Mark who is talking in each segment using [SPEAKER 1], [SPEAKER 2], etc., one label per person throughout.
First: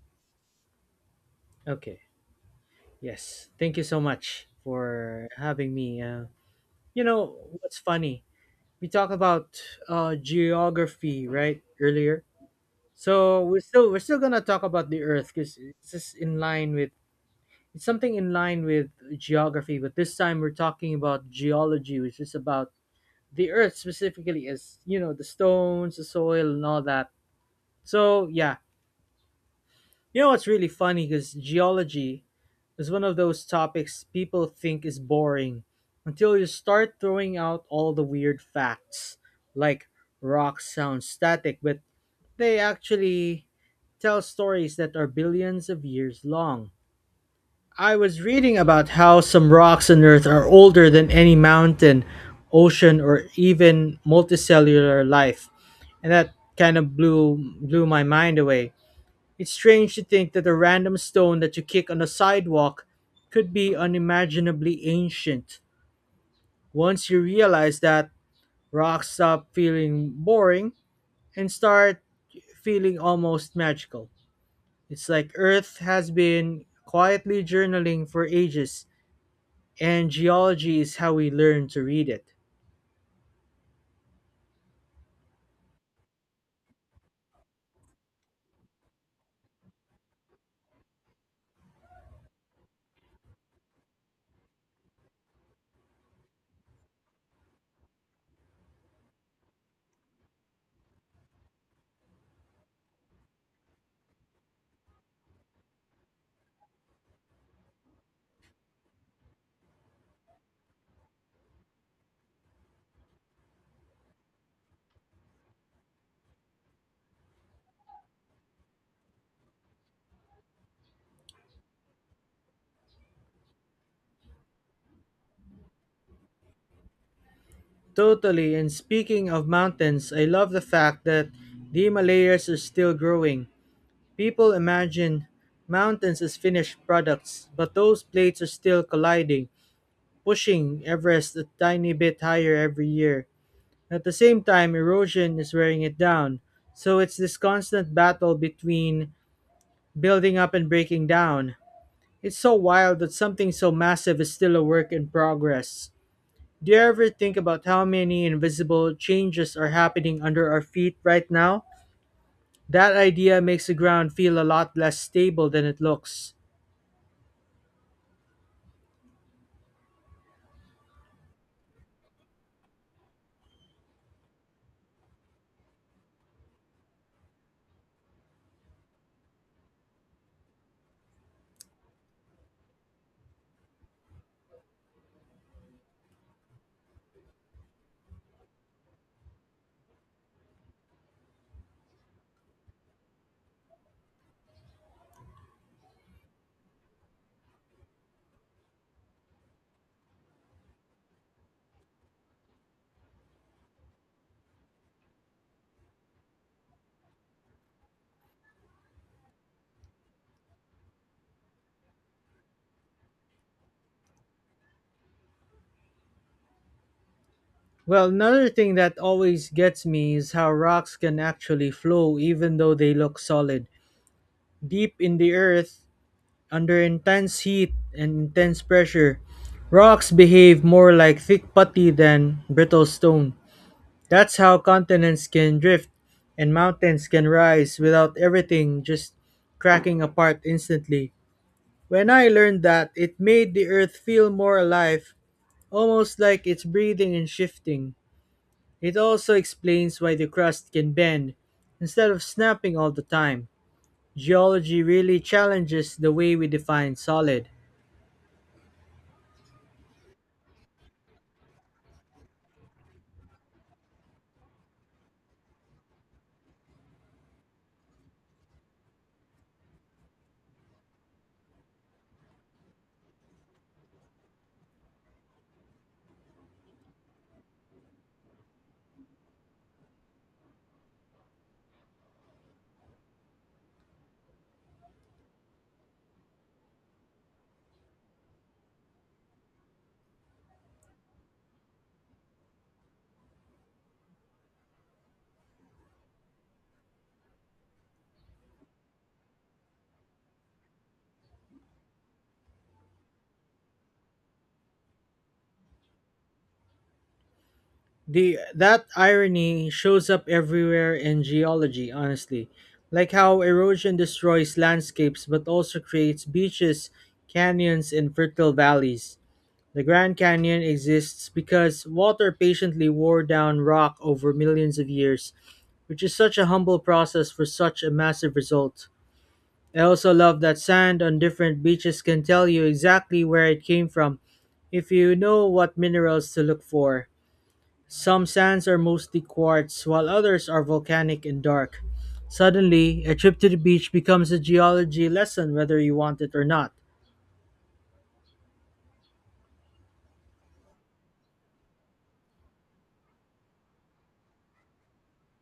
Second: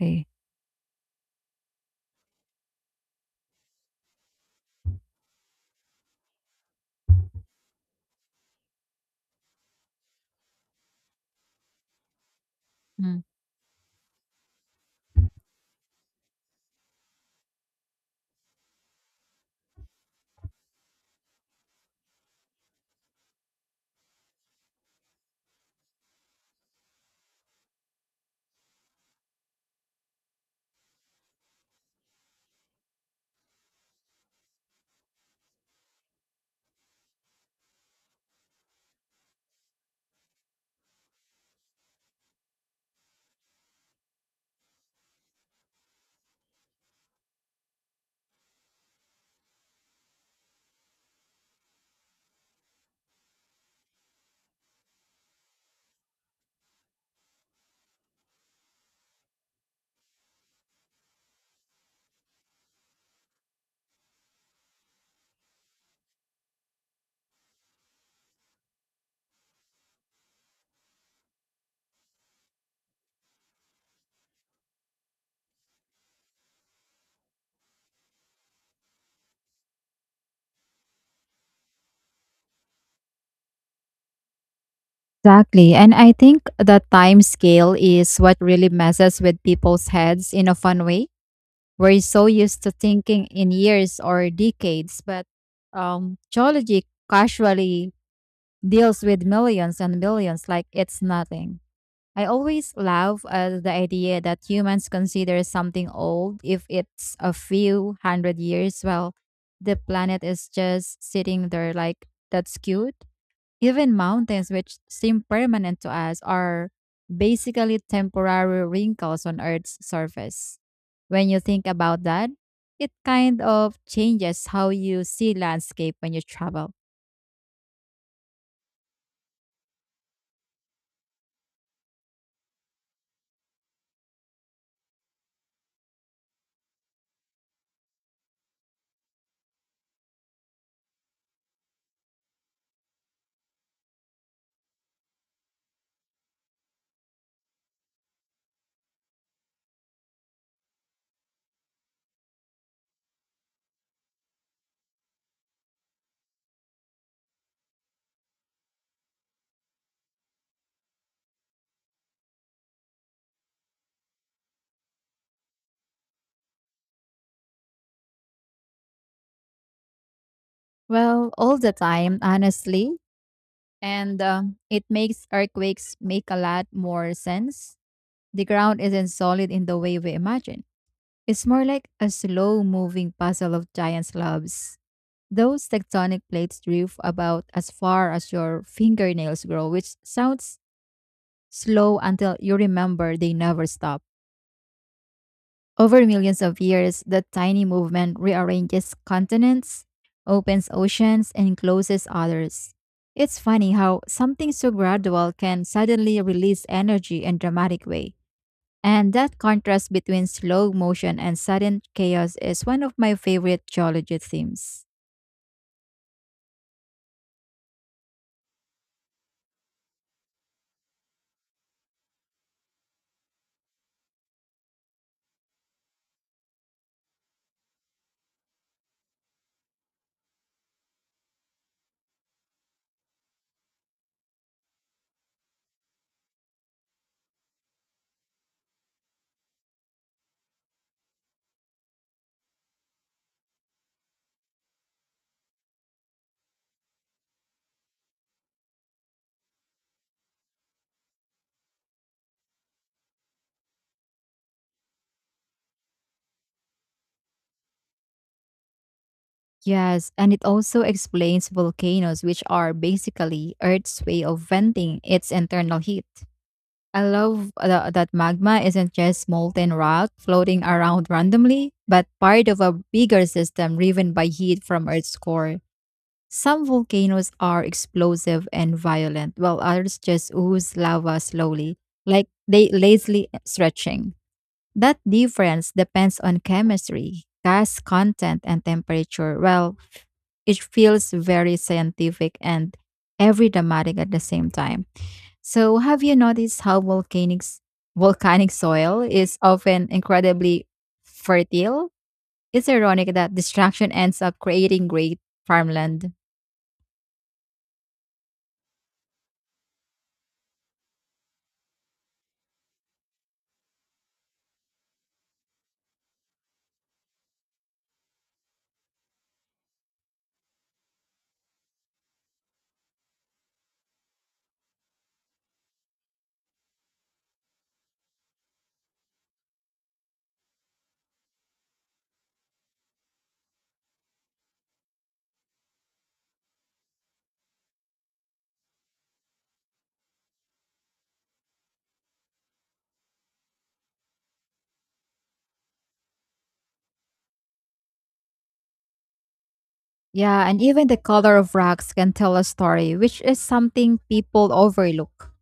[SPEAKER 1] Okay.
[SPEAKER 2] Okay. Yes. Thank you so much for having me. You know what's funny? We talked about geography, right? Earlier.
[SPEAKER 1] Mm.
[SPEAKER 2] So we're still gonna talk about the Earth because it's just in line with it's something in line with geography, but this time we're talking about geology, which is about the Earth specifically, as you know, the stones, the soil, and all that. So yeah. You know what's really funny? Because geology is one of those topics people think is boring until you start throwing out all the weird facts. Like rocks sound static, but they actually tell stories that are billions of years long. I was reading about how some rocks on Earth are older than any mountain, ocean, or even multicellular life, and that kind of blew my mind away. It's strange to think that a random stone that you kick on a sidewalk could be unimaginably ancient. Once you realize that, rocks stop feeling boring and start feeling almost magical. It's like Earth has been quietly journaling for ages, and geology is how we learn to read it.
[SPEAKER 1] Exactly. And I think the time scale is what really messes with people's heads in a fun way. We're so used to thinking in years or decades, but geology casually deals with millions and billions like it's nothing. I always laugh at the idea that humans consider something old if it's a few hundred years, while the planet is just sitting there like that's cute. Even mountains, which seem permanent to us, are basically temporary wrinkles on Earth's surface. When you think about that, it kind of changes how you see landscape when you travel.
[SPEAKER 2] Totally, and speaking of mountains, I love the fact that the Himalayas are still growing. People imagine mountains as finished products, but those plates are still colliding, pushing Everest a tiny bit higher every year. At the same time, erosion is wearing it down, so it's this constant battle between building up and breaking down. It's so wild that something so massive is still a work in progress. Do you ever think about how many invisible changes are happening under our feet right now? That idea makes the ground feel a lot less stable than it looks.
[SPEAKER 1] Well, all the time, honestly. And it makes earthquakes make a lot more sense. The ground isn't solid in the way we imagine. It's more like a slow moving puzzle of giant slabs. Those tectonic plates drift about as far as your fingernails grow, which sounds slow until you remember they never stop. Over millions of years, the tiny movement rearranges continents, opens oceans, and closes others. It's funny how something so gradual can suddenly release energy in dramatic way. And that contrast between slow motion and sudden chaos is one of my favorite geology themes.
[SPEAKER 2] Well, another thing that always gets me is how rocks can actually flow even though they look solid. Deep in the earth, under intense heat and intense pressure, rocks behave more like thick putty than brittle stone. That's how continents can drift and mountains can rise without everything just cracking apart instantly. When I learned that, it made the earth feel more alive, almost like it's breathing and shifting. It also explains why the crust can bend instead of snapping all the time. Geology really challenges the way we define solid.
[SPEAKER 1] Yes, and it also explains volcanoes, which are basically Earth's way of venting its internal heat. I love that magma isn't just molten rock floating around randomly, but part of a bigger system driven by heat from Earth's core. Some volcanoes are explosive and violent, while others just ooze lava slowly, like they lazily stretching. That difference depends on chemistry, gas content, and temperature. Well, it feels very scientific and every dramatic at the same time. So, have you noticed how volcanic soil is often incredibly fertile? It's ironic that destruction ends up creating great farmland.
[SPEAKER 2] The that irony shows up everywhere in geology, honestly. Like how erosion destroys landscapes but also creates beaches, canyons, and fertile valleys. The Grand Canyon exists because water patiently wore down rock over millions of years, which is such a humble process for such a massive result. I also love that sand on different beaches can tell you exactly where it came from if you know what minerals to look for. Some sands are mostly quartz, while others are volcanic and dark. Suddenly, a trip to the beach becomes a geology lesson whether you want it or not.
[SPEAKER 1] Yeah, and even the color of rocks can tell a story, which is something people overlook.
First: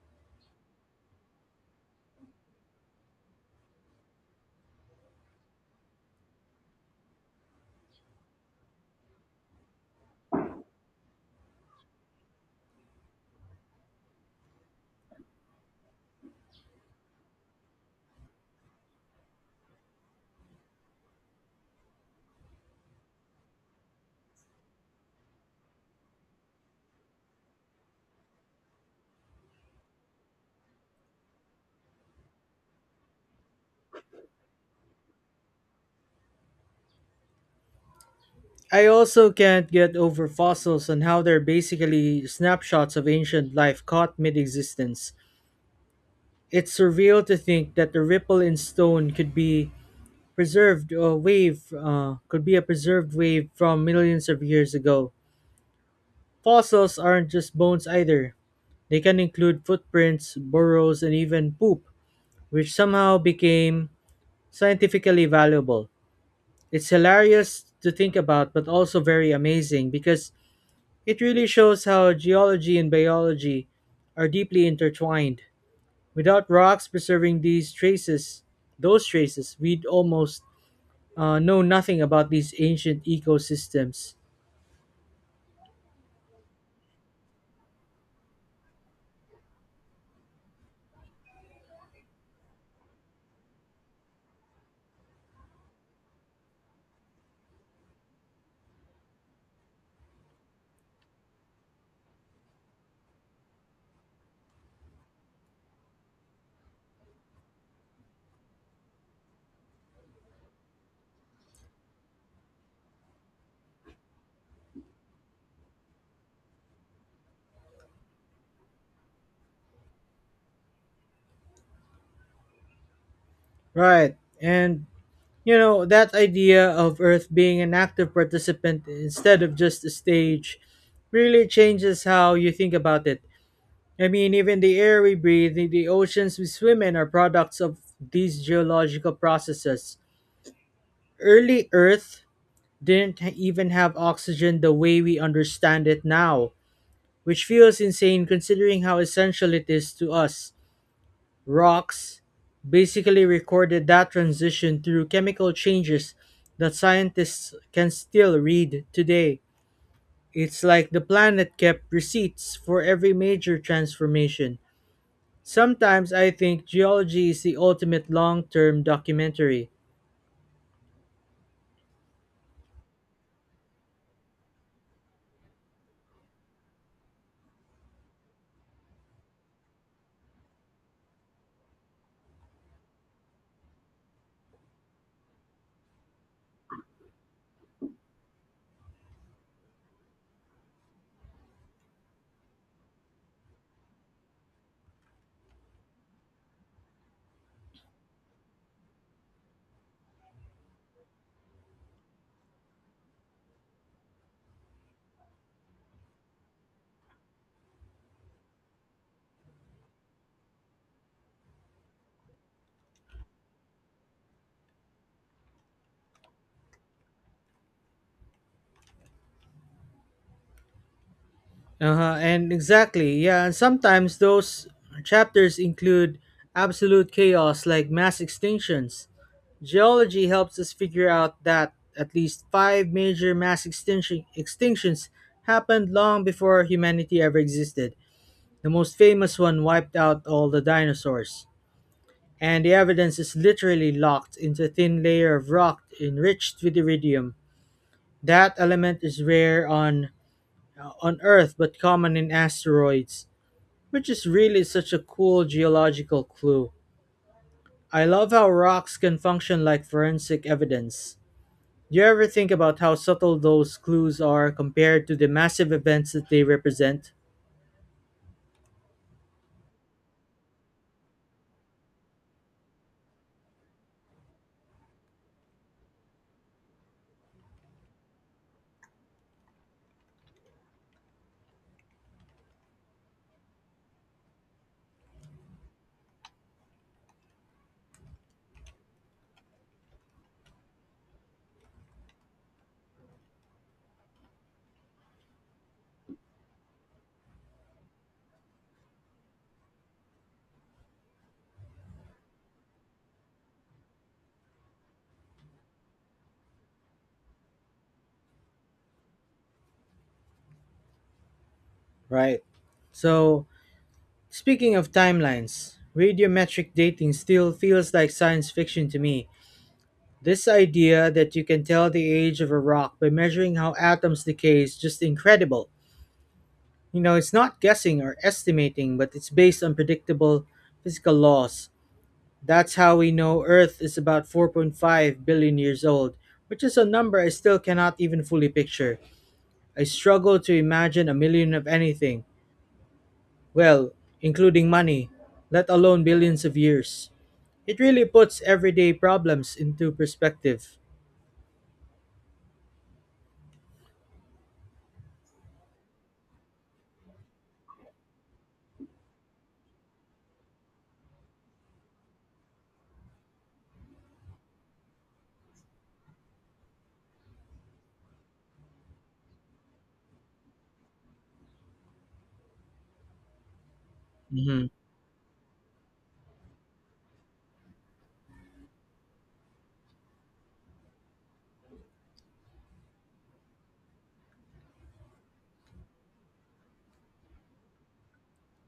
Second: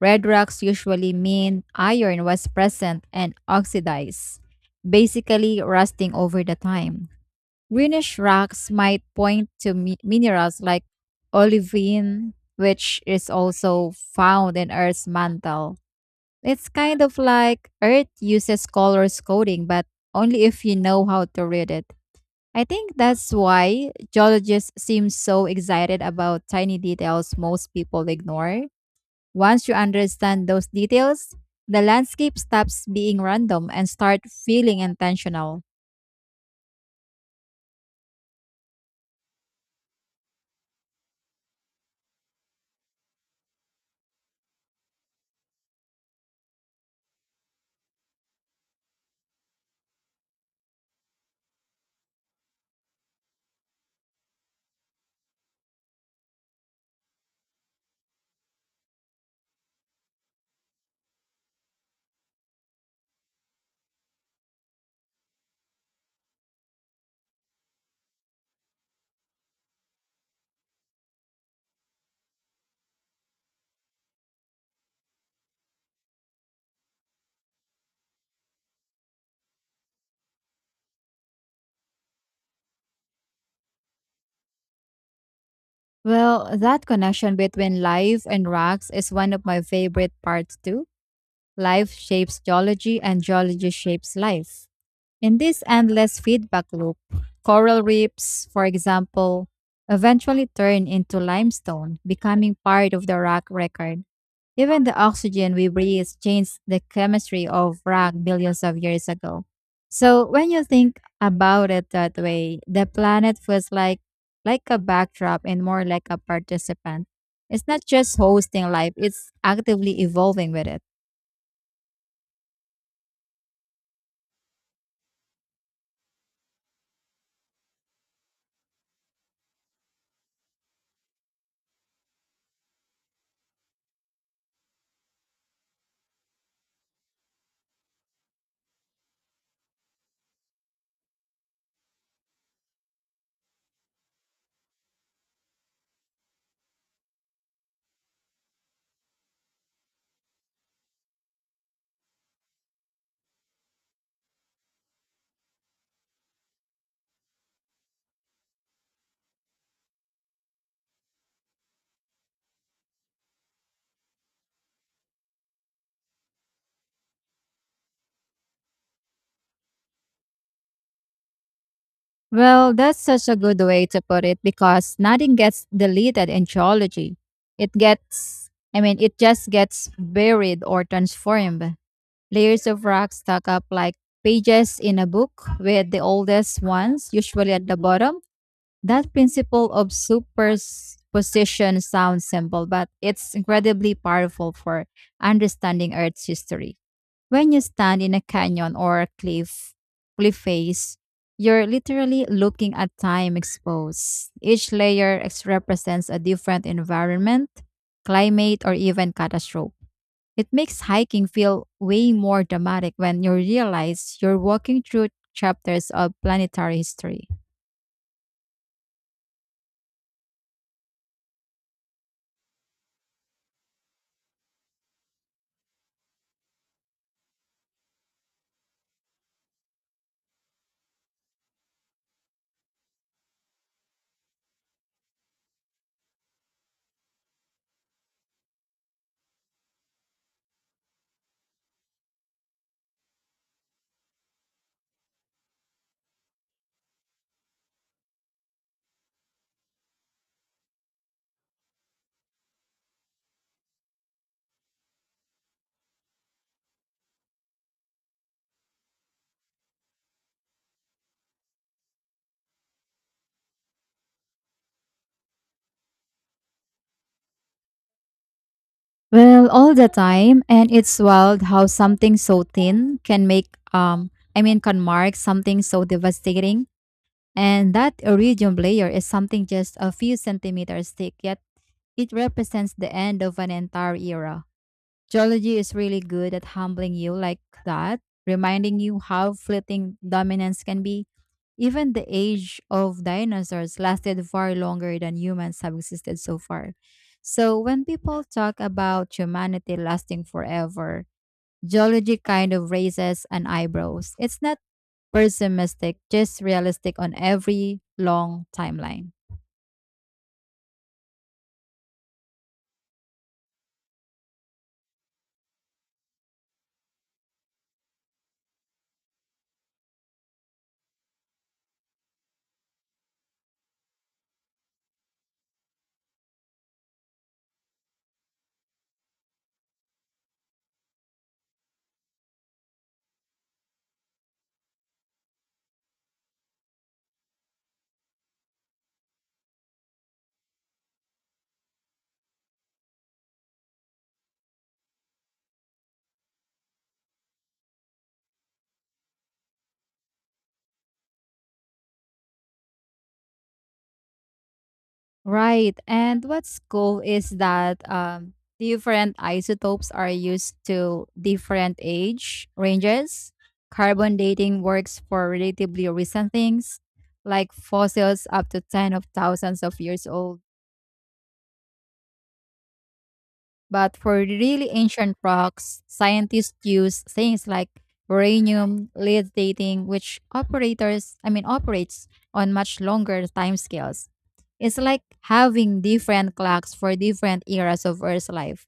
[SPEAKER 1] Red rocks usually mean iron was present and oxidized, basically rusting over the time. Greenish rocks might point to minerals like olivine, which is also found in Earth's mantle. It's kind of like Earth uses colors coding, but only if you know how to read it. I think that's why geologists seem so excited about tiny details most people ignore. Once you understand those details, the landscape stops being random and start feeling intentional.
[SPEAKER 2] I also can't get over fossils and how they're basically snapshots of ancient life caught mid existence. It's surreal to think that the ripple in stone could be preserved wave could be a preserved wave from millions of years ago. Fossils aren't just bones either. They can include footprints, burrows, and even poop, which somehow became scientifically valuable. It's hilarious to think about, but also very amazing because it really shows how geology and biology are deeply intertwined. Without rocks preserving those traces, we'd almost know nothing about these ancient ecosystems.
[SPEAKER 1] Well, that connection between life and rocks is one of my favorite parts too. Life shapes geology and geology shapes life. In this endless feedback loop, coral reefs, for example, eventually turn into limestone, becoming part of the rock record. Even the oxygen we breathe changed the chemistry of rock billions of years ago. So when you think about it that way, the planet feels like a backdrop and more like a participant. It's not just hosting life, it's actively evolving with it.
[SPEAKER 2] Right. And, you know, that idea of Earth being an active participant instead of just a stage really changes how you think about it. I mean, even the air we breathe, the oceans we swim in are products of these geological processes. Early Earth didn't ha- even have oxygen the way we understand it now, which feels insane considering how essential it is to us. Rocks basically recorded that transition through chemical changes that scientists can still read today. It's like the planet kept receipts for every major transformation. Sometimes I think geology is the ultimate long term documentary.
[SPEAKER 1] Well, that's such a good way to put it because nothing gets deleted in geology. It gets, I mean, it just gets buried or transformed. Layers of rock stack up like pages in a book, with the oldest ones usually at the bottom. That principle of superposition sounds simple, but it's incredibly powerful for understanding Earth's history. When you stand in a canyon or a cliff face, you're literally looking at time exposed. Each layer represents a different environment, climate, or even catastrophe. It makes hiking feel way more dramatic when you realize you're walking through chapters of planetary history.
[SPEAKER 2] Uh-huh, and exactly, yeah. And sometimes those chapters include absolute chaos like mass extinctions. Geology helps us figure out that at least five major mass extinctions happened long before humanity ever existed. The most famous one wiped out all the dinosaurs. And the evidence is literally locked into a thin layer of rock enriched with iridium. That element is rare on Earth but common in asteroids, which is really such a cool geological clue. I love how rocks can function like forensic evidence. Do you ever think about how subtle those clues are compared to the massive events that they represent?
[SPEAKER 1] Well, all the time, and it's wild how something so thin can make I mean can mark something so devastating. And that iridium layer is something just a few centimeters thick, yet it represents the end of an entire era. Geology is really good at humbling you like that, reminding you how fleeting dominance can be. Even the age of dinosaurs lasted far longer than humans have existed so far. So, when people talk about humanity lasting forever, geology kind of raises an eyebrows. It's not pessimistic, just realistic on every long timeline.
[SPEAKER 2] Right. So, speaking of timelines, radiometric dating still feels like science fiction to me. This idea that you can tell the age of a rock by measuring how atoms decay is just incredible. You know, it's not guessing or estimating, but it's based on predictable physical laws. That's how we know Earth is about 4.5 billion years old, which is a number I still cannot even fully picture. I struggle to imagine a million of anything, well, including money, let alone billions of years. It really puts everyday problems into perspective.
[SPEAKER 1] Right. And what's cool is that different isotopes are used to different age ranges. Carbon dating works for relatively recent things, like fossils up to ten of thousands of years old. But for
[SPEAKER 2] Mhm.
[SPEAKER 1] really ancient rocks, scientists use things like uranium lead dating, which I mean, operates on much longer timescales. It's like having different clocks for different eras of Earth's life.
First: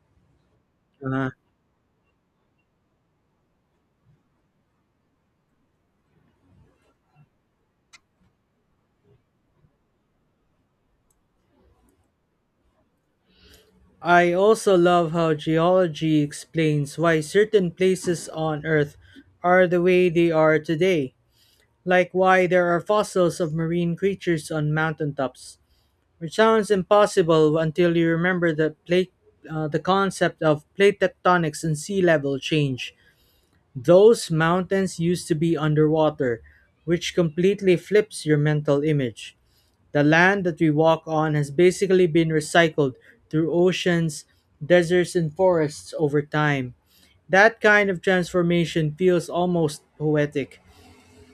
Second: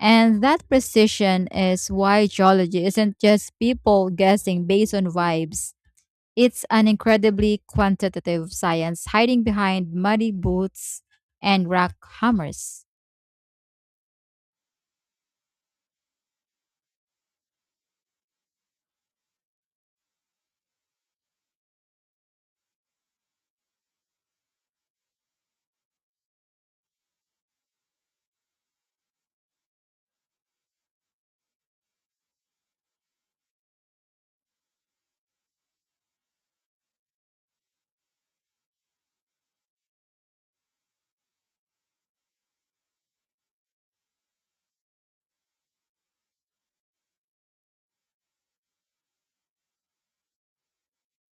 [SPEAKER 1] And that
[SPEAKER 2] Uh-huh.
[SPEAKER 1] precision is why geology isn't just people guessing based on vibes. It's an incredibly quantitative science hiding behind muddy boots and rock hammers.
[SPEAKER 2] I also love how geology explains why certain places on Earth are the way they are today, like why there are fossils of marine creatures on mountaintops. Which sounds impossible until you remember the concept of plate tectonics and sea level change. Those mountains used to be underwater, which completely flips your mental image. The land that we walk on has basically been recycled through oceans, deserts, and forests over time. That kind of transformation feels almost poetic,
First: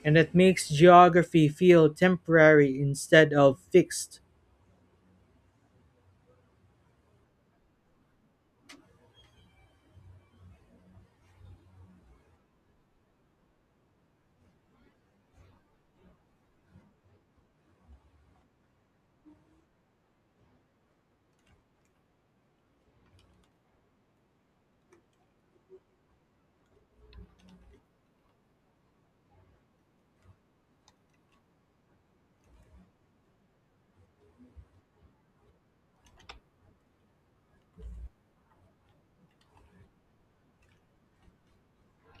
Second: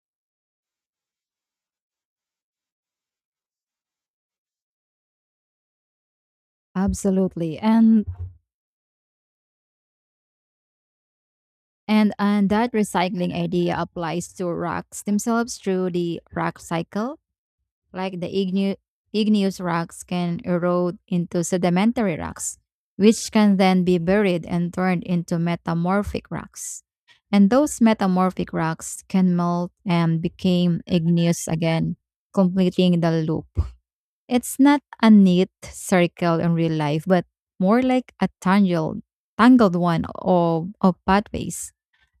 [SPEAKER 2] and it makes geography feel temporary instead of fixed.
[SPEAKER 1] Absolutely. And that recycling idea applies to rocks themselves through the rock cycle. Like the igneous rocks can erode into sedimentary rocks, which can then be buried and turned into metamorphic rocks. And those metamorphic rocks can melt and become igneous again, completing the loop. It's not a neat circle in real life, but more like a tangled one of pathways.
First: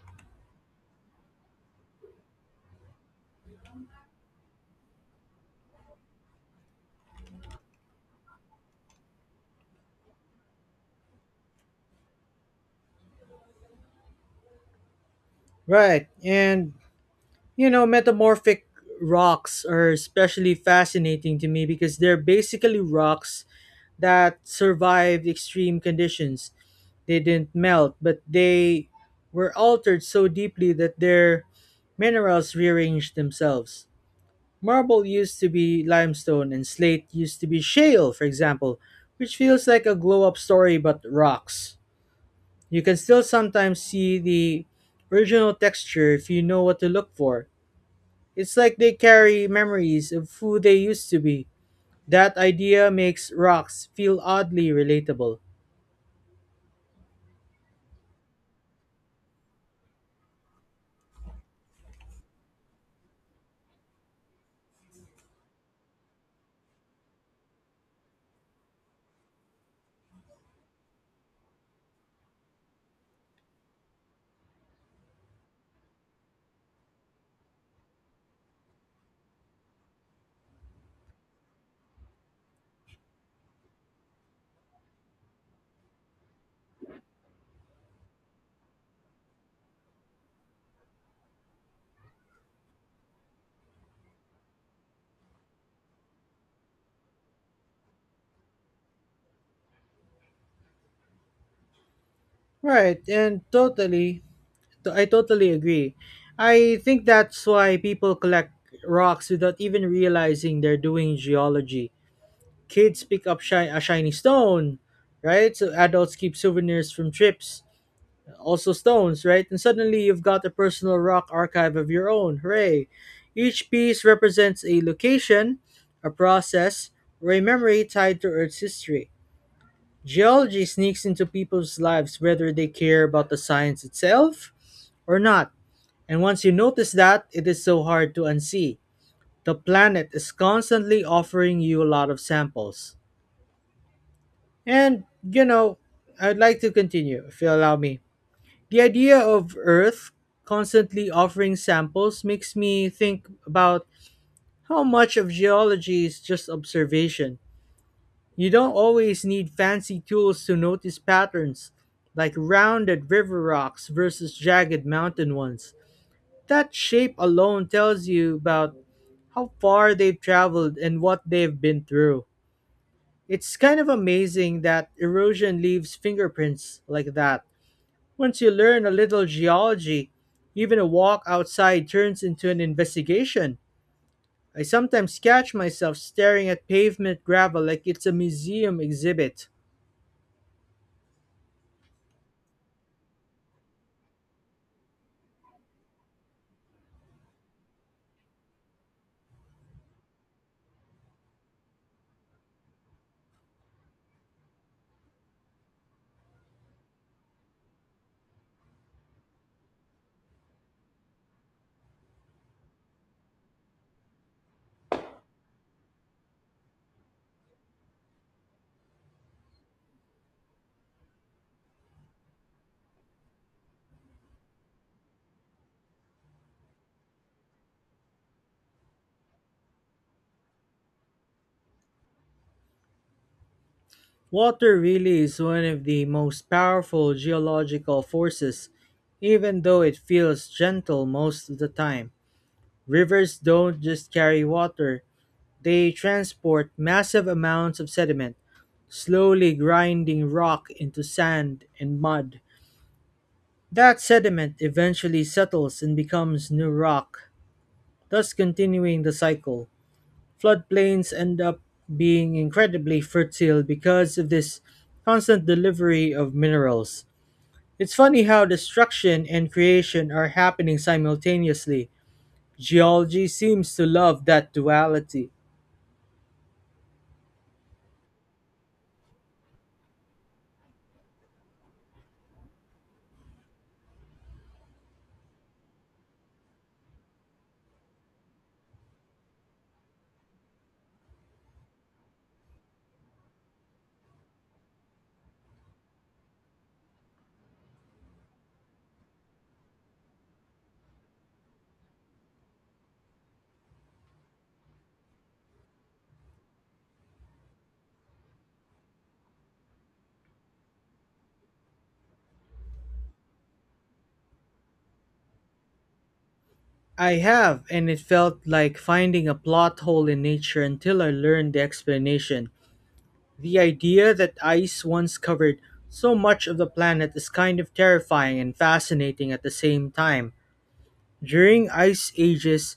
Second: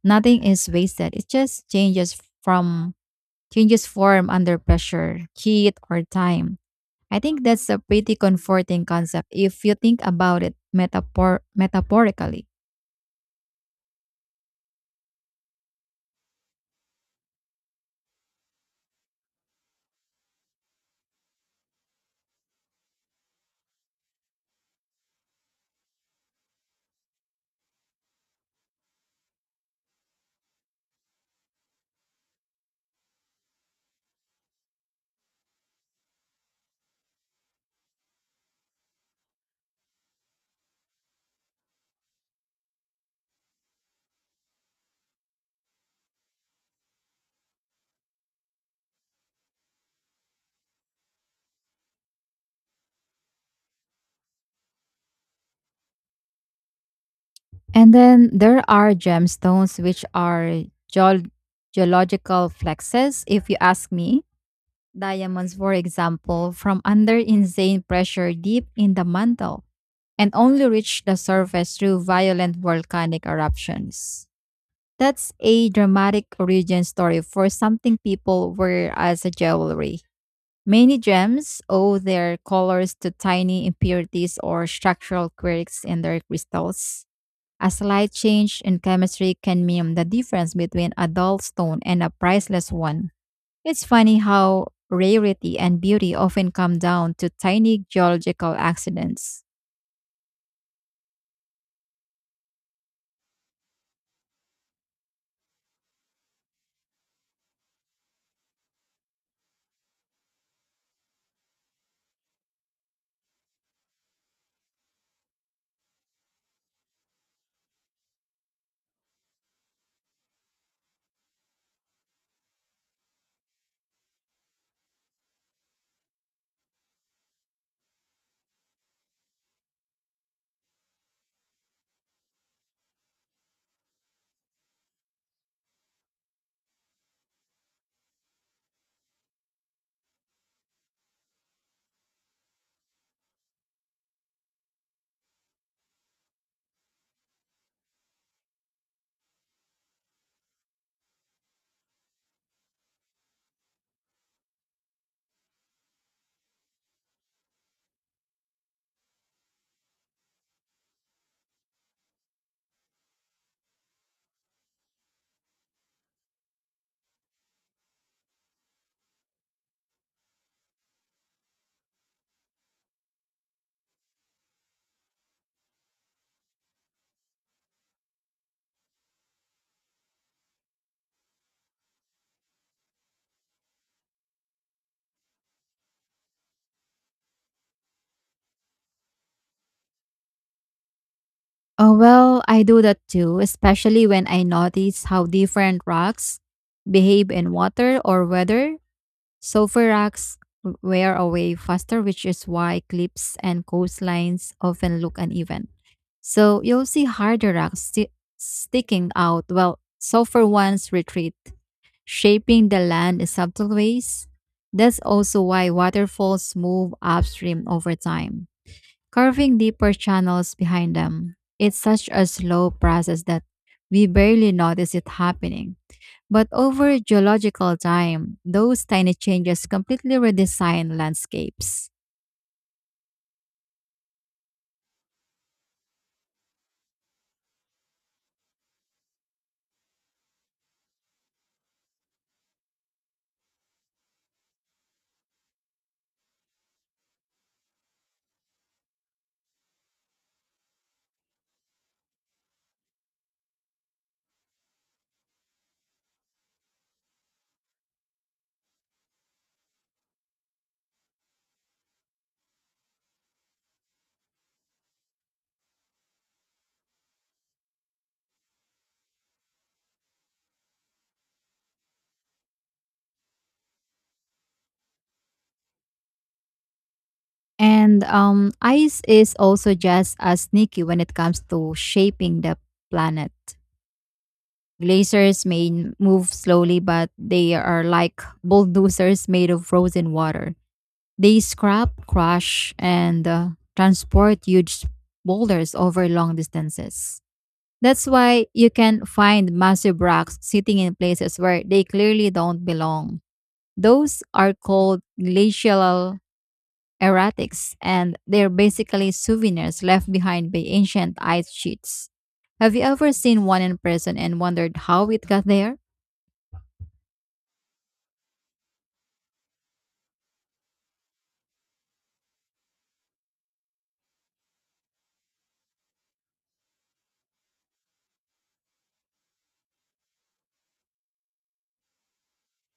[SPEAKER 1] Nothing is wasted. It just changes form under pressure, heat, or time. I think that's a pretty comforting concept if you think about it metaphorically.
[SPEAKER 2] Right, and You know, metamorphic rocks are especially fascinating to me because they're basically rocks that survived extreme conditions. They didn't melt, but they were altered so deeply that their minerals rearranged themselves. Marble used to be limestone and slate used to be shale, for example, which feels like a glow up story but rocks. You can still sometimes see the original texture if you know what to look for. It's like they carry memories of who they used to be. That idea makes rocks feel oddly relatable.
[SPEAKER 1] And then there are gemstones, which are geological flexes, if you ask me. Diamonds, for example, from under insane pressure deep in the mantle and only reach the surface through violent volcanic eruptions. That's a dramatic origin story for something people wear as a jewelry. Many gems owe their colors to tiny impurities or structural quirks in their crystals. A slight change in chemistry can mean the difference between a dull stone and a priceless one. It's funny how rarity and beauty often come down to tiny geological accidents.
[SPEAKER 2] Right, and totally, I totally agree. I think that's why people collect rocks without even realizing they're doing geology. Kids pick up a shiny stone, right? So adults keep souvenirs from trips. Also stones, right? And suddenly you've got a personal rock archive of your own. Hooray! Each piece represents a location, a process, or a memory tied to Earth's history. Geology sneaks into people's lives whether they care about the science itself or not. And once you notice that, it is so hard to unsee. The planet is constantly offering you a lot of samples. And, you know, I'd like to continue, if you allow me. The idea of Earth constantly offering samples makes me think about how much of geology is just observation. You don't always need fancy tools to notice patterns, like rounded river rocks versus jagged mountain ones. That shape alone tells you about how far they've traveled and what they've been through. It's kind of amazing that erosion leaves fingerprints like that. Once you learn a little geology, even a walk outside turns into an investigation. I sometimes catch myself staring at pavement gravel like it's a museum exhibit.
[SPEAKER 1] Oh, well, I do that too, especially when I notice how different rocks behave in water or weather. Sulfur rocks wear away faster, which is why cliffs and coastlines often look uneven. So you'll see harder rocks sticking out, while sulfur ones retreat, shaping the land in subtle ways. That's also why waterfalls move upstream over time carving deeper channels behind them. It's such a slow process that we barely notice it happening. But over geological time, those tiny changes completely redesign landscapes.
[SPEAKER 2] Water really is one of the most powerful geological forces, even though it feels gentle most of the time. Rivers don't just carry water, they transport massive amounts of sediment, slowly grinding rock into sand and mud. That sediment eventually settles and becomes new rock, thus continuing the cycle. Floodplains end up being incredibly fertile because of this constant delivery of minerals. It's funny how destruction and creation are happening simultaneously. Geology seems to love that duality.
[SPEAKER 1] And ice is also just as sneaky when it comes to shaping the planet. Glaciers move slowly, but they are like bulldozers made of frozen water. They scrap, crush, and transport huge boulders over long distances. That's why you can find massive rocks sitting in places where they clearly don't belong. Those are called glacial erratics, and they're basically souvenirs left behind by ancient ice sheets. Have you ever seen one in person and wondered how it got there?
[SPEAKER 2] I have, and it felt like finding a plot hole in nature until I learned the explanation. The idea that ice once covered so much of the planet is kind of terrifying and fascinating at the same time. During ice ages,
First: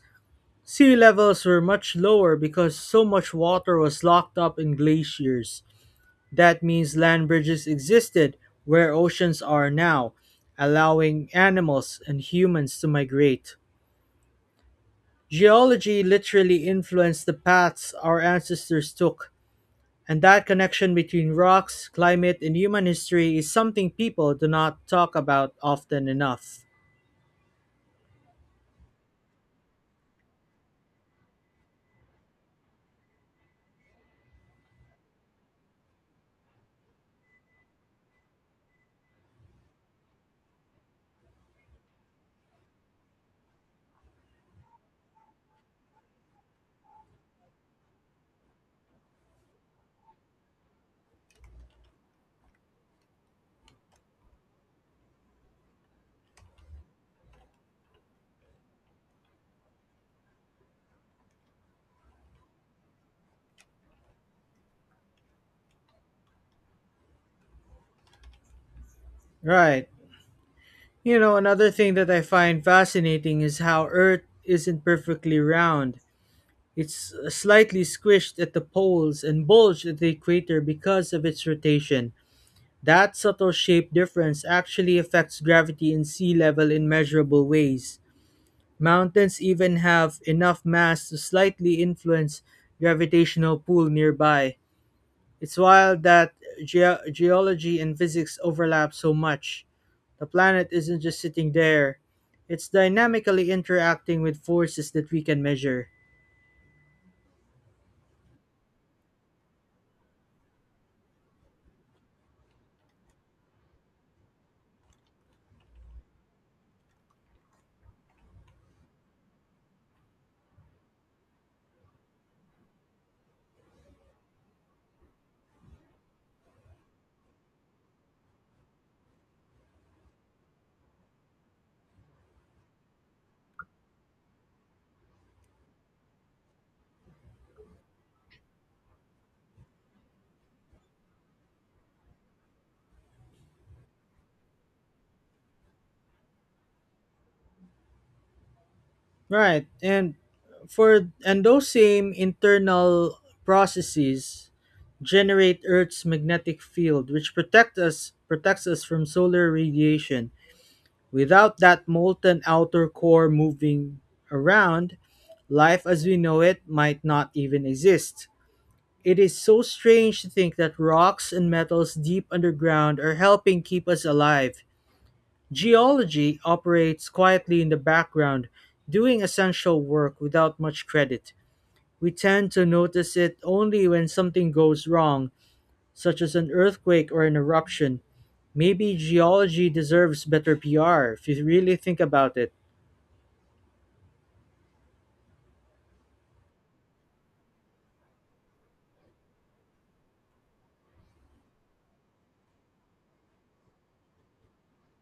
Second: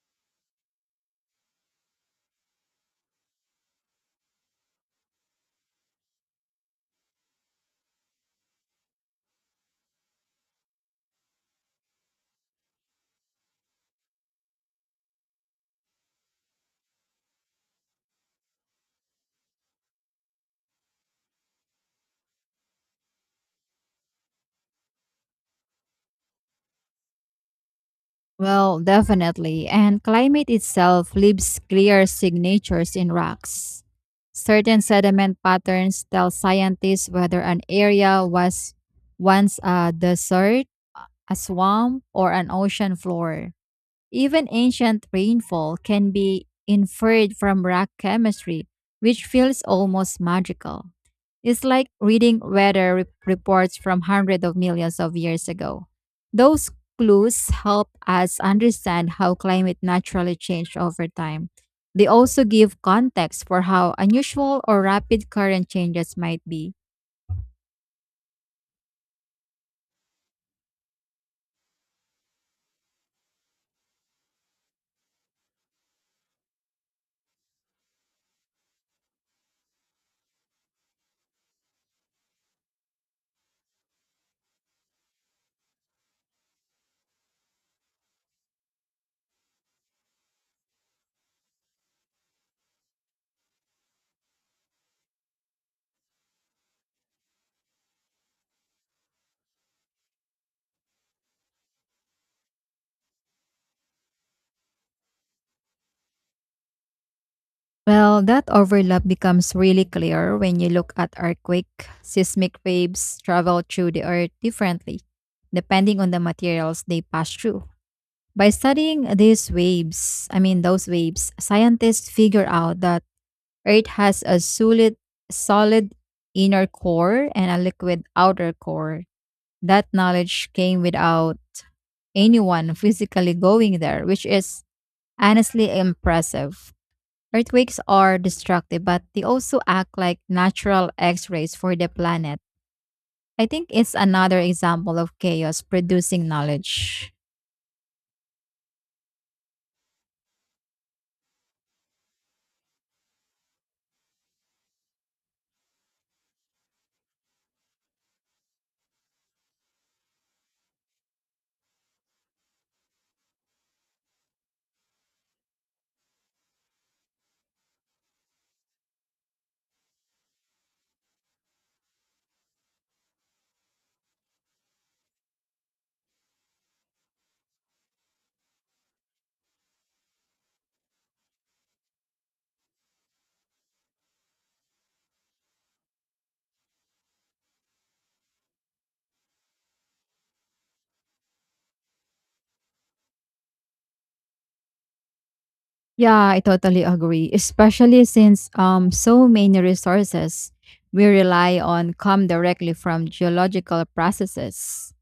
[SPEAKER 2] sea levels were much lower because so much water was locked up in glaciers. That means land bridges existed where oceans are now, allowing animals and humans to migrate. Geology literally influenced the paths our ancestors took. And that connection between rocks, climate, and human history is something people do not talk about often enough.
[SPEAKER 1] Well, definitely. And climate itself leaves clear signatures in rocks. Certain sediment patterns tell scientists whether an area was once a desert, a swamp, or an ocean floor. Even ancient rainfall can be inferred from rock chemistry, which feels almost magical. It's like reading weather reports from hundreds of millions of years ago. Those clues help us understand how climate naturally changed over time. They also give context for how unusual or rapid current changes might be.
[SPEAKER 2] Right. You know, another thing that I find fascinating is how Earth isn't perfectly round. It's slightly squished at the poles and bulged at the equator because of its rotation. That subtle shape difference actually affects gravity and sea level in measurable ways. Mountains even have enough mass to slightly influence gravitational pull nearby. It's wild that ge- geology and physics overlap so much. The planet isn't just sitting there, it's dynamically interacting with forces that we can measure.
[SPEAKER 1] Well, that overlap becomes really clear when you look at earthquake, seismic waves travel through the earth differently, depending on the materials they pass through. By studying I mean those waves, scientists figure out that Earth has a solid inner core and a liquid outer core. That knowledge came without anyone physically going there, which is honestly impressive. Earthquakes are destructive, but they also act like natural x-rays for the planet. I think it's another example of chaos producing knowledge.
[SPEAKER 2] Right. And those same internal processes generate Earth's magnetic field, which protects us from solar radiation. Without that molten outer core moving around, life as we know it might not even exist. It is so strange to think that rocks and metals deep underground are helping keep us alive. Geology operates quietly in the background, doing essential work without much credit. We tend to notice it only when something goes wrong, such as an earthquake or an eruption. Maybe geology deserves better PR if you really think about it.
[SPEAKER 1] Yeah, I totally agree. Especially since so many resources we rely on come directly from geological processes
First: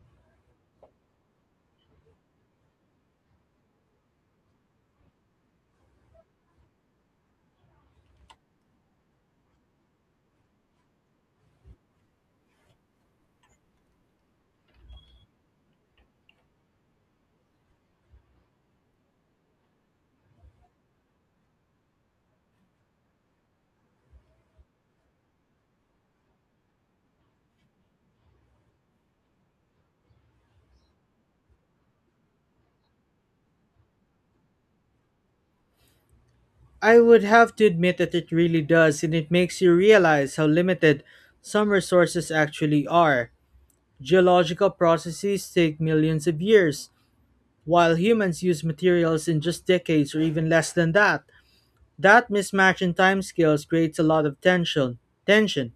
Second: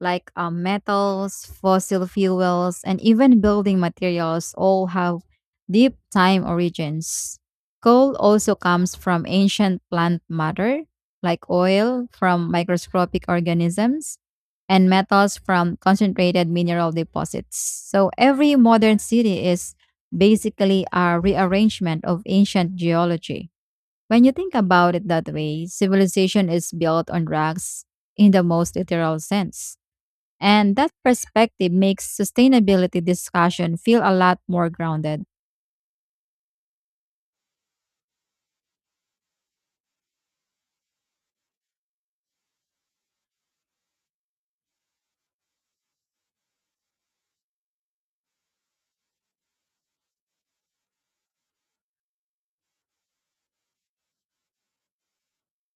[SPEAKER 1] like metals, fossil fuels, and even building materials all have deep time origins. Coal also comes from ancient plant matter like oil from microscopic organisms and metals from concentrated mineral deposits. So every modern city is basically a rearrangement of ancient geology. When you think about it that way, civilization is built on rocks in the most literal sense. And that perspective makes sustainability discussion feel a lot more grounded.
[SPEAKER 2] I would have to admit that it really does, and it makes you realize how limited some resources actually are. Geological processes take millions of years, while humans use materials in just decades or even less than that. That mismatch in timescales creates a lot of tension. Tension.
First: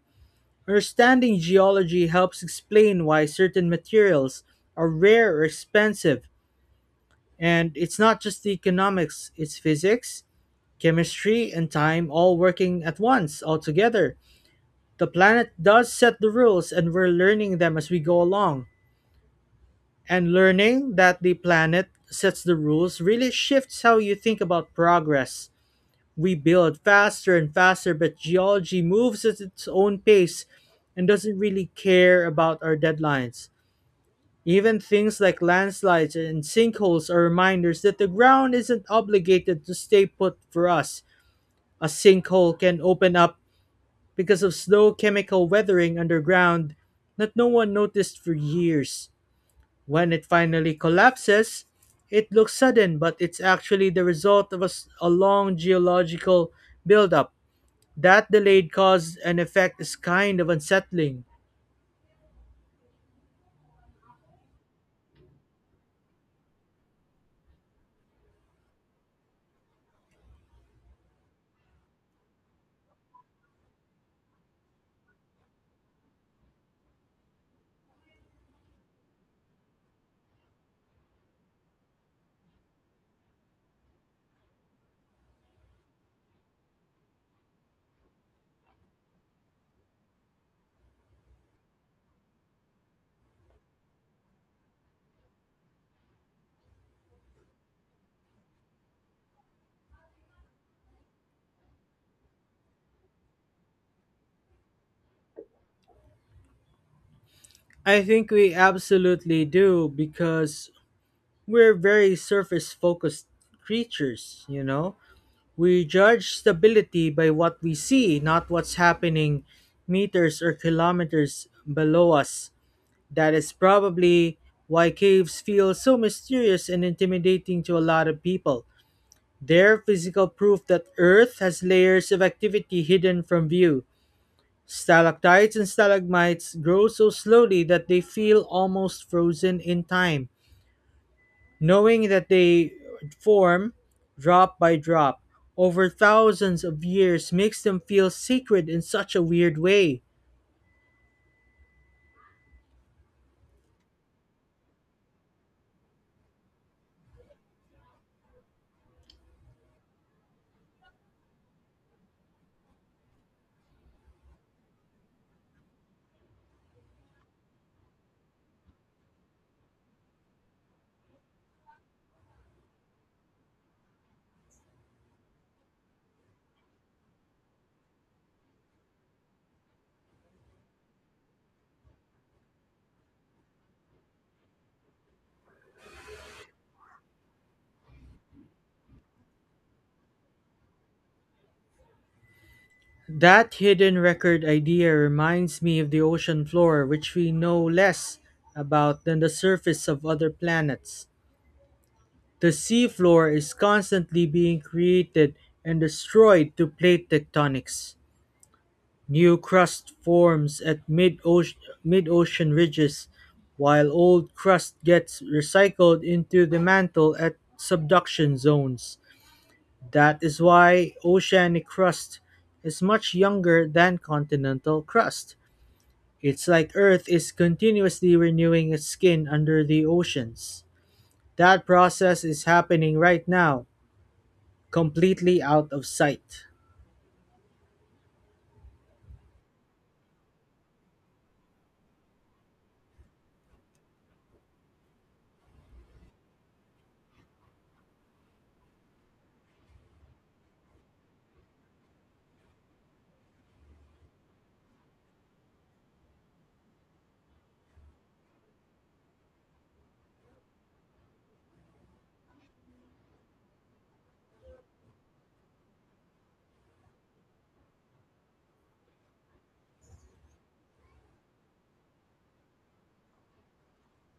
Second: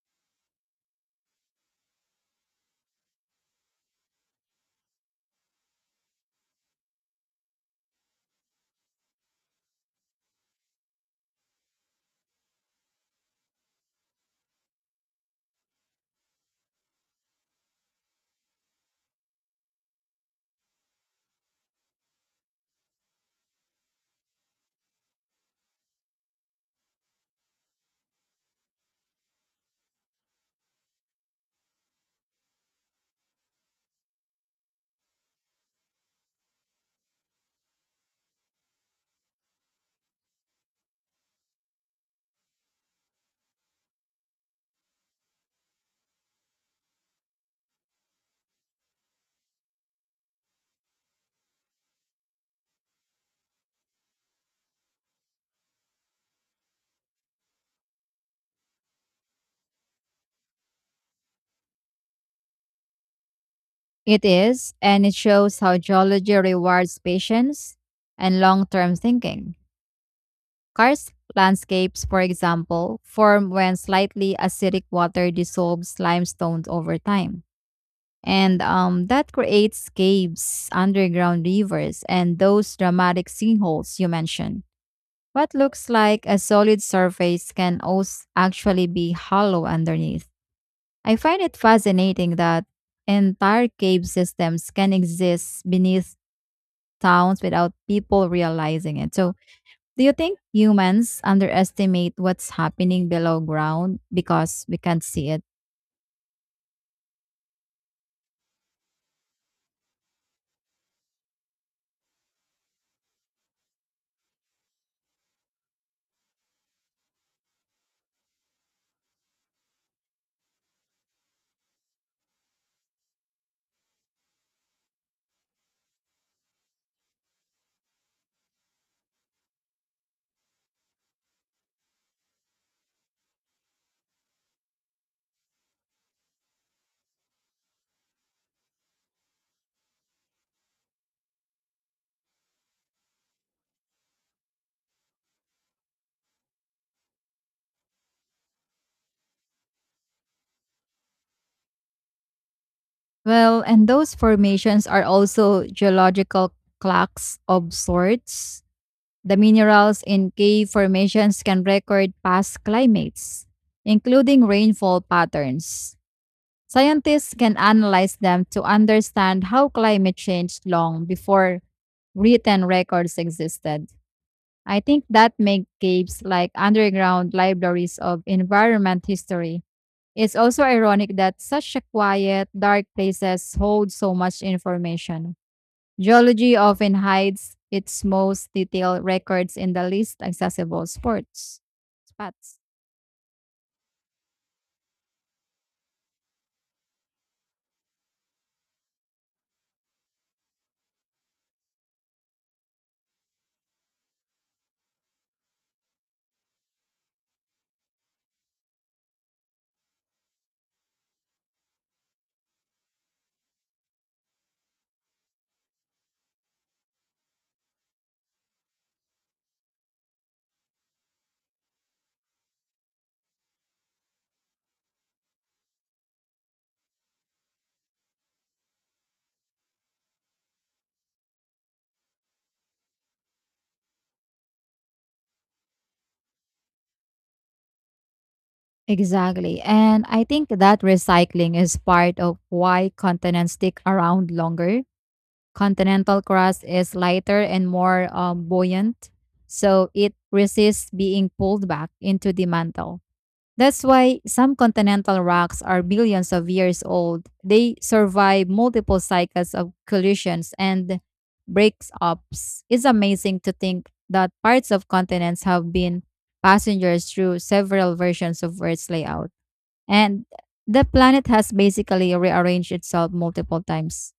[SPEAKER 2] Understanding geology helps explain why certain materials are rare or expensive, and it's not just the economics, it's physics, chemistry, and time all working at once, all together. The planet does set the rules, and we're learning them as we go along. And learning that the planet sets the rules really shifts how you think about progress. We build faster and faster, but geology moves at its own pace and doesn't really care about our deadlines. Even things like landslides and sinkholes are reminders that the ground isn't obligated to stay put for us. A sinkhole can open up because of slow chemical weathering underground that no one noticed for years. When it finally collapses, it looks sudden, but it's actually the result of a long geological buildup. That delayed cause and effect is kind of unsettling.
[SPEAKER 1] It is, and it shows how geology rewards patience and long term thinking. Karst landscapes, for example, form when slightly acidic water dissolves limestone over time and that creates caves, underground rivers, and those dramatic sinkholes you mentioned. What looks like a solid surface can also actually be hollow underneath. I find it fascinating that entire cave systems can exist beneath towns without people realizing it. So, do you think humans underestimate what's happening below ground because we can't see it?
[SPEAKER 2] I think we absolutely do because we're very surface focused creatures, you know? We judge stability by what we see, not what's happening meters or kilometers below us. That is probably why caves feel so mysterious and intimidating to a lot of people. They're physical proof that Earth has layers of activity hidden from view. Stalactites and stalagmites grow so slowly that they feel almost frozen in time, knowing that they form drop by drop over thousands of years makes them feel sacred in such a weird way.
[SPEAKER 1] Well, and those formations are also geological clocks of sorts. The minerals in cave formations can record past climates, including rainfall patterns. Scientists can analyze them to understand how climate changed long before written records existed. I think that makes caves like underground libraries of environment history. It's also ironic that such a quiet, dark places hold so much information. Geology often hides its most detailed records in the least accessible sports spots.
[SPEAKER 2] That hidden record idea reminds me of the ocean floor, which we know less about than the surface of other planets. The seafloor is constantly being created and destroyed to plate tectonics. New crust forms at mid-ocean ridges, while old crust gets recycled into the mantle at subduction zones. That is why oceanic crust is much younger than continental crust. It's like Earth is continuously renewing its skin under the oceans. That process is happening right now, completely out of sight.
[SPEAKER 1] Exactly. And I think that recycling is part of why continents stick around longer. Continental crust is lighter and more buoyant, so it resists being pulled back into the mantle. That's why some continental rocks are billions of years old. They survive multiple cycles of collisions and breaks ups. It's amazing to think that parts of continents have been passengers through several versions of Earth's layout. And the planet has basically rearranged itself multiple times.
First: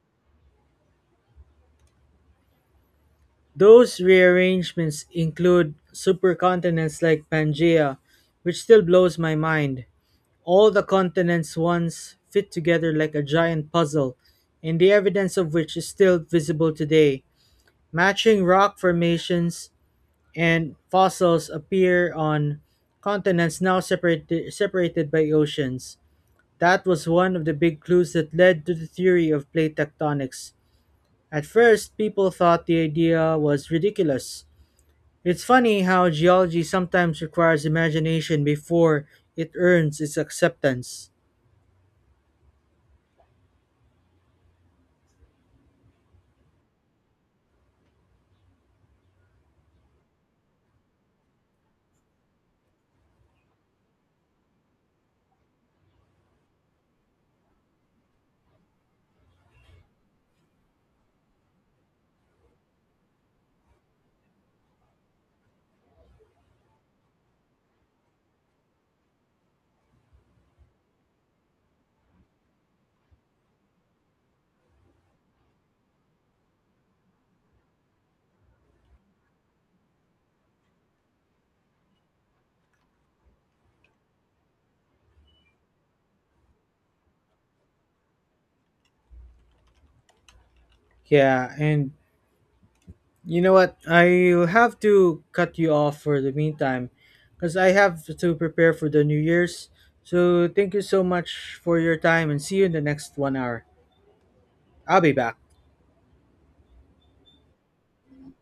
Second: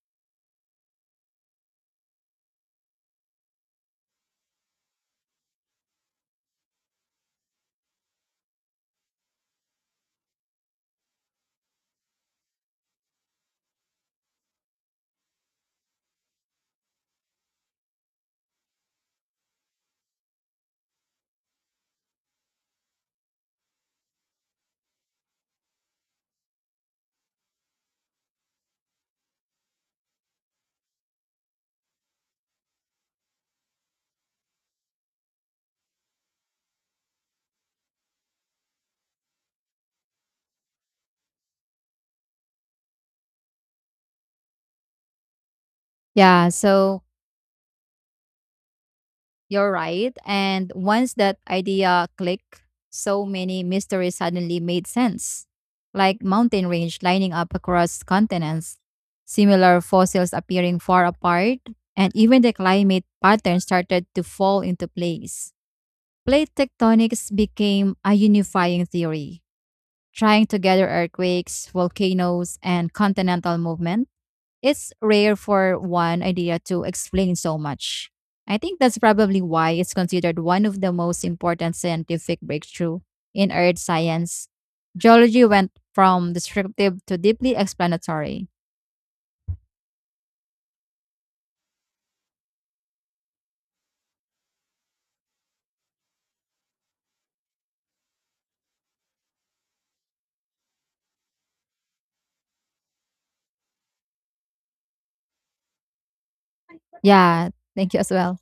[SPEAKER 2] Those rearrangements include supercontinents like Pangea, which still blows my mind. All the continents once fit together like a giant puzzle, and the evidence of which is still visible today, matching rock formations and fossils appear on continents now separated by oceans. That was one of the big clues that led to the theory of plate tectonics. At first, people thought the idea was ridiculous. It's funny how geology sometimes requires imagination before it earns its acceptance.
[SPEAKER 1] Yeah, so you're right. And once that idea clicked, so many mysteries suddenly made sense, like mountain range lining up across continents, similar fossils appearing far apart, and even the climate pattern started to fall into place. Plate tectonics became a unifying theory, trying to gather earthquakes, volcanoes, and continental movement. It's rare for one idea to explain so much. I think that's probably why it's considered one of the most important scientific breakthrough in earth science. Geology went from descriptive to deeply explanatory.
[SPEAKER 2] Yeah, and you know what? I have to cut you off for the meantime because I have to prepare for the New Year's. So thank you so much for your time and see you in the next 1 hour. I'll be back.
[SPEAKER 1] Yeah, thank you as well.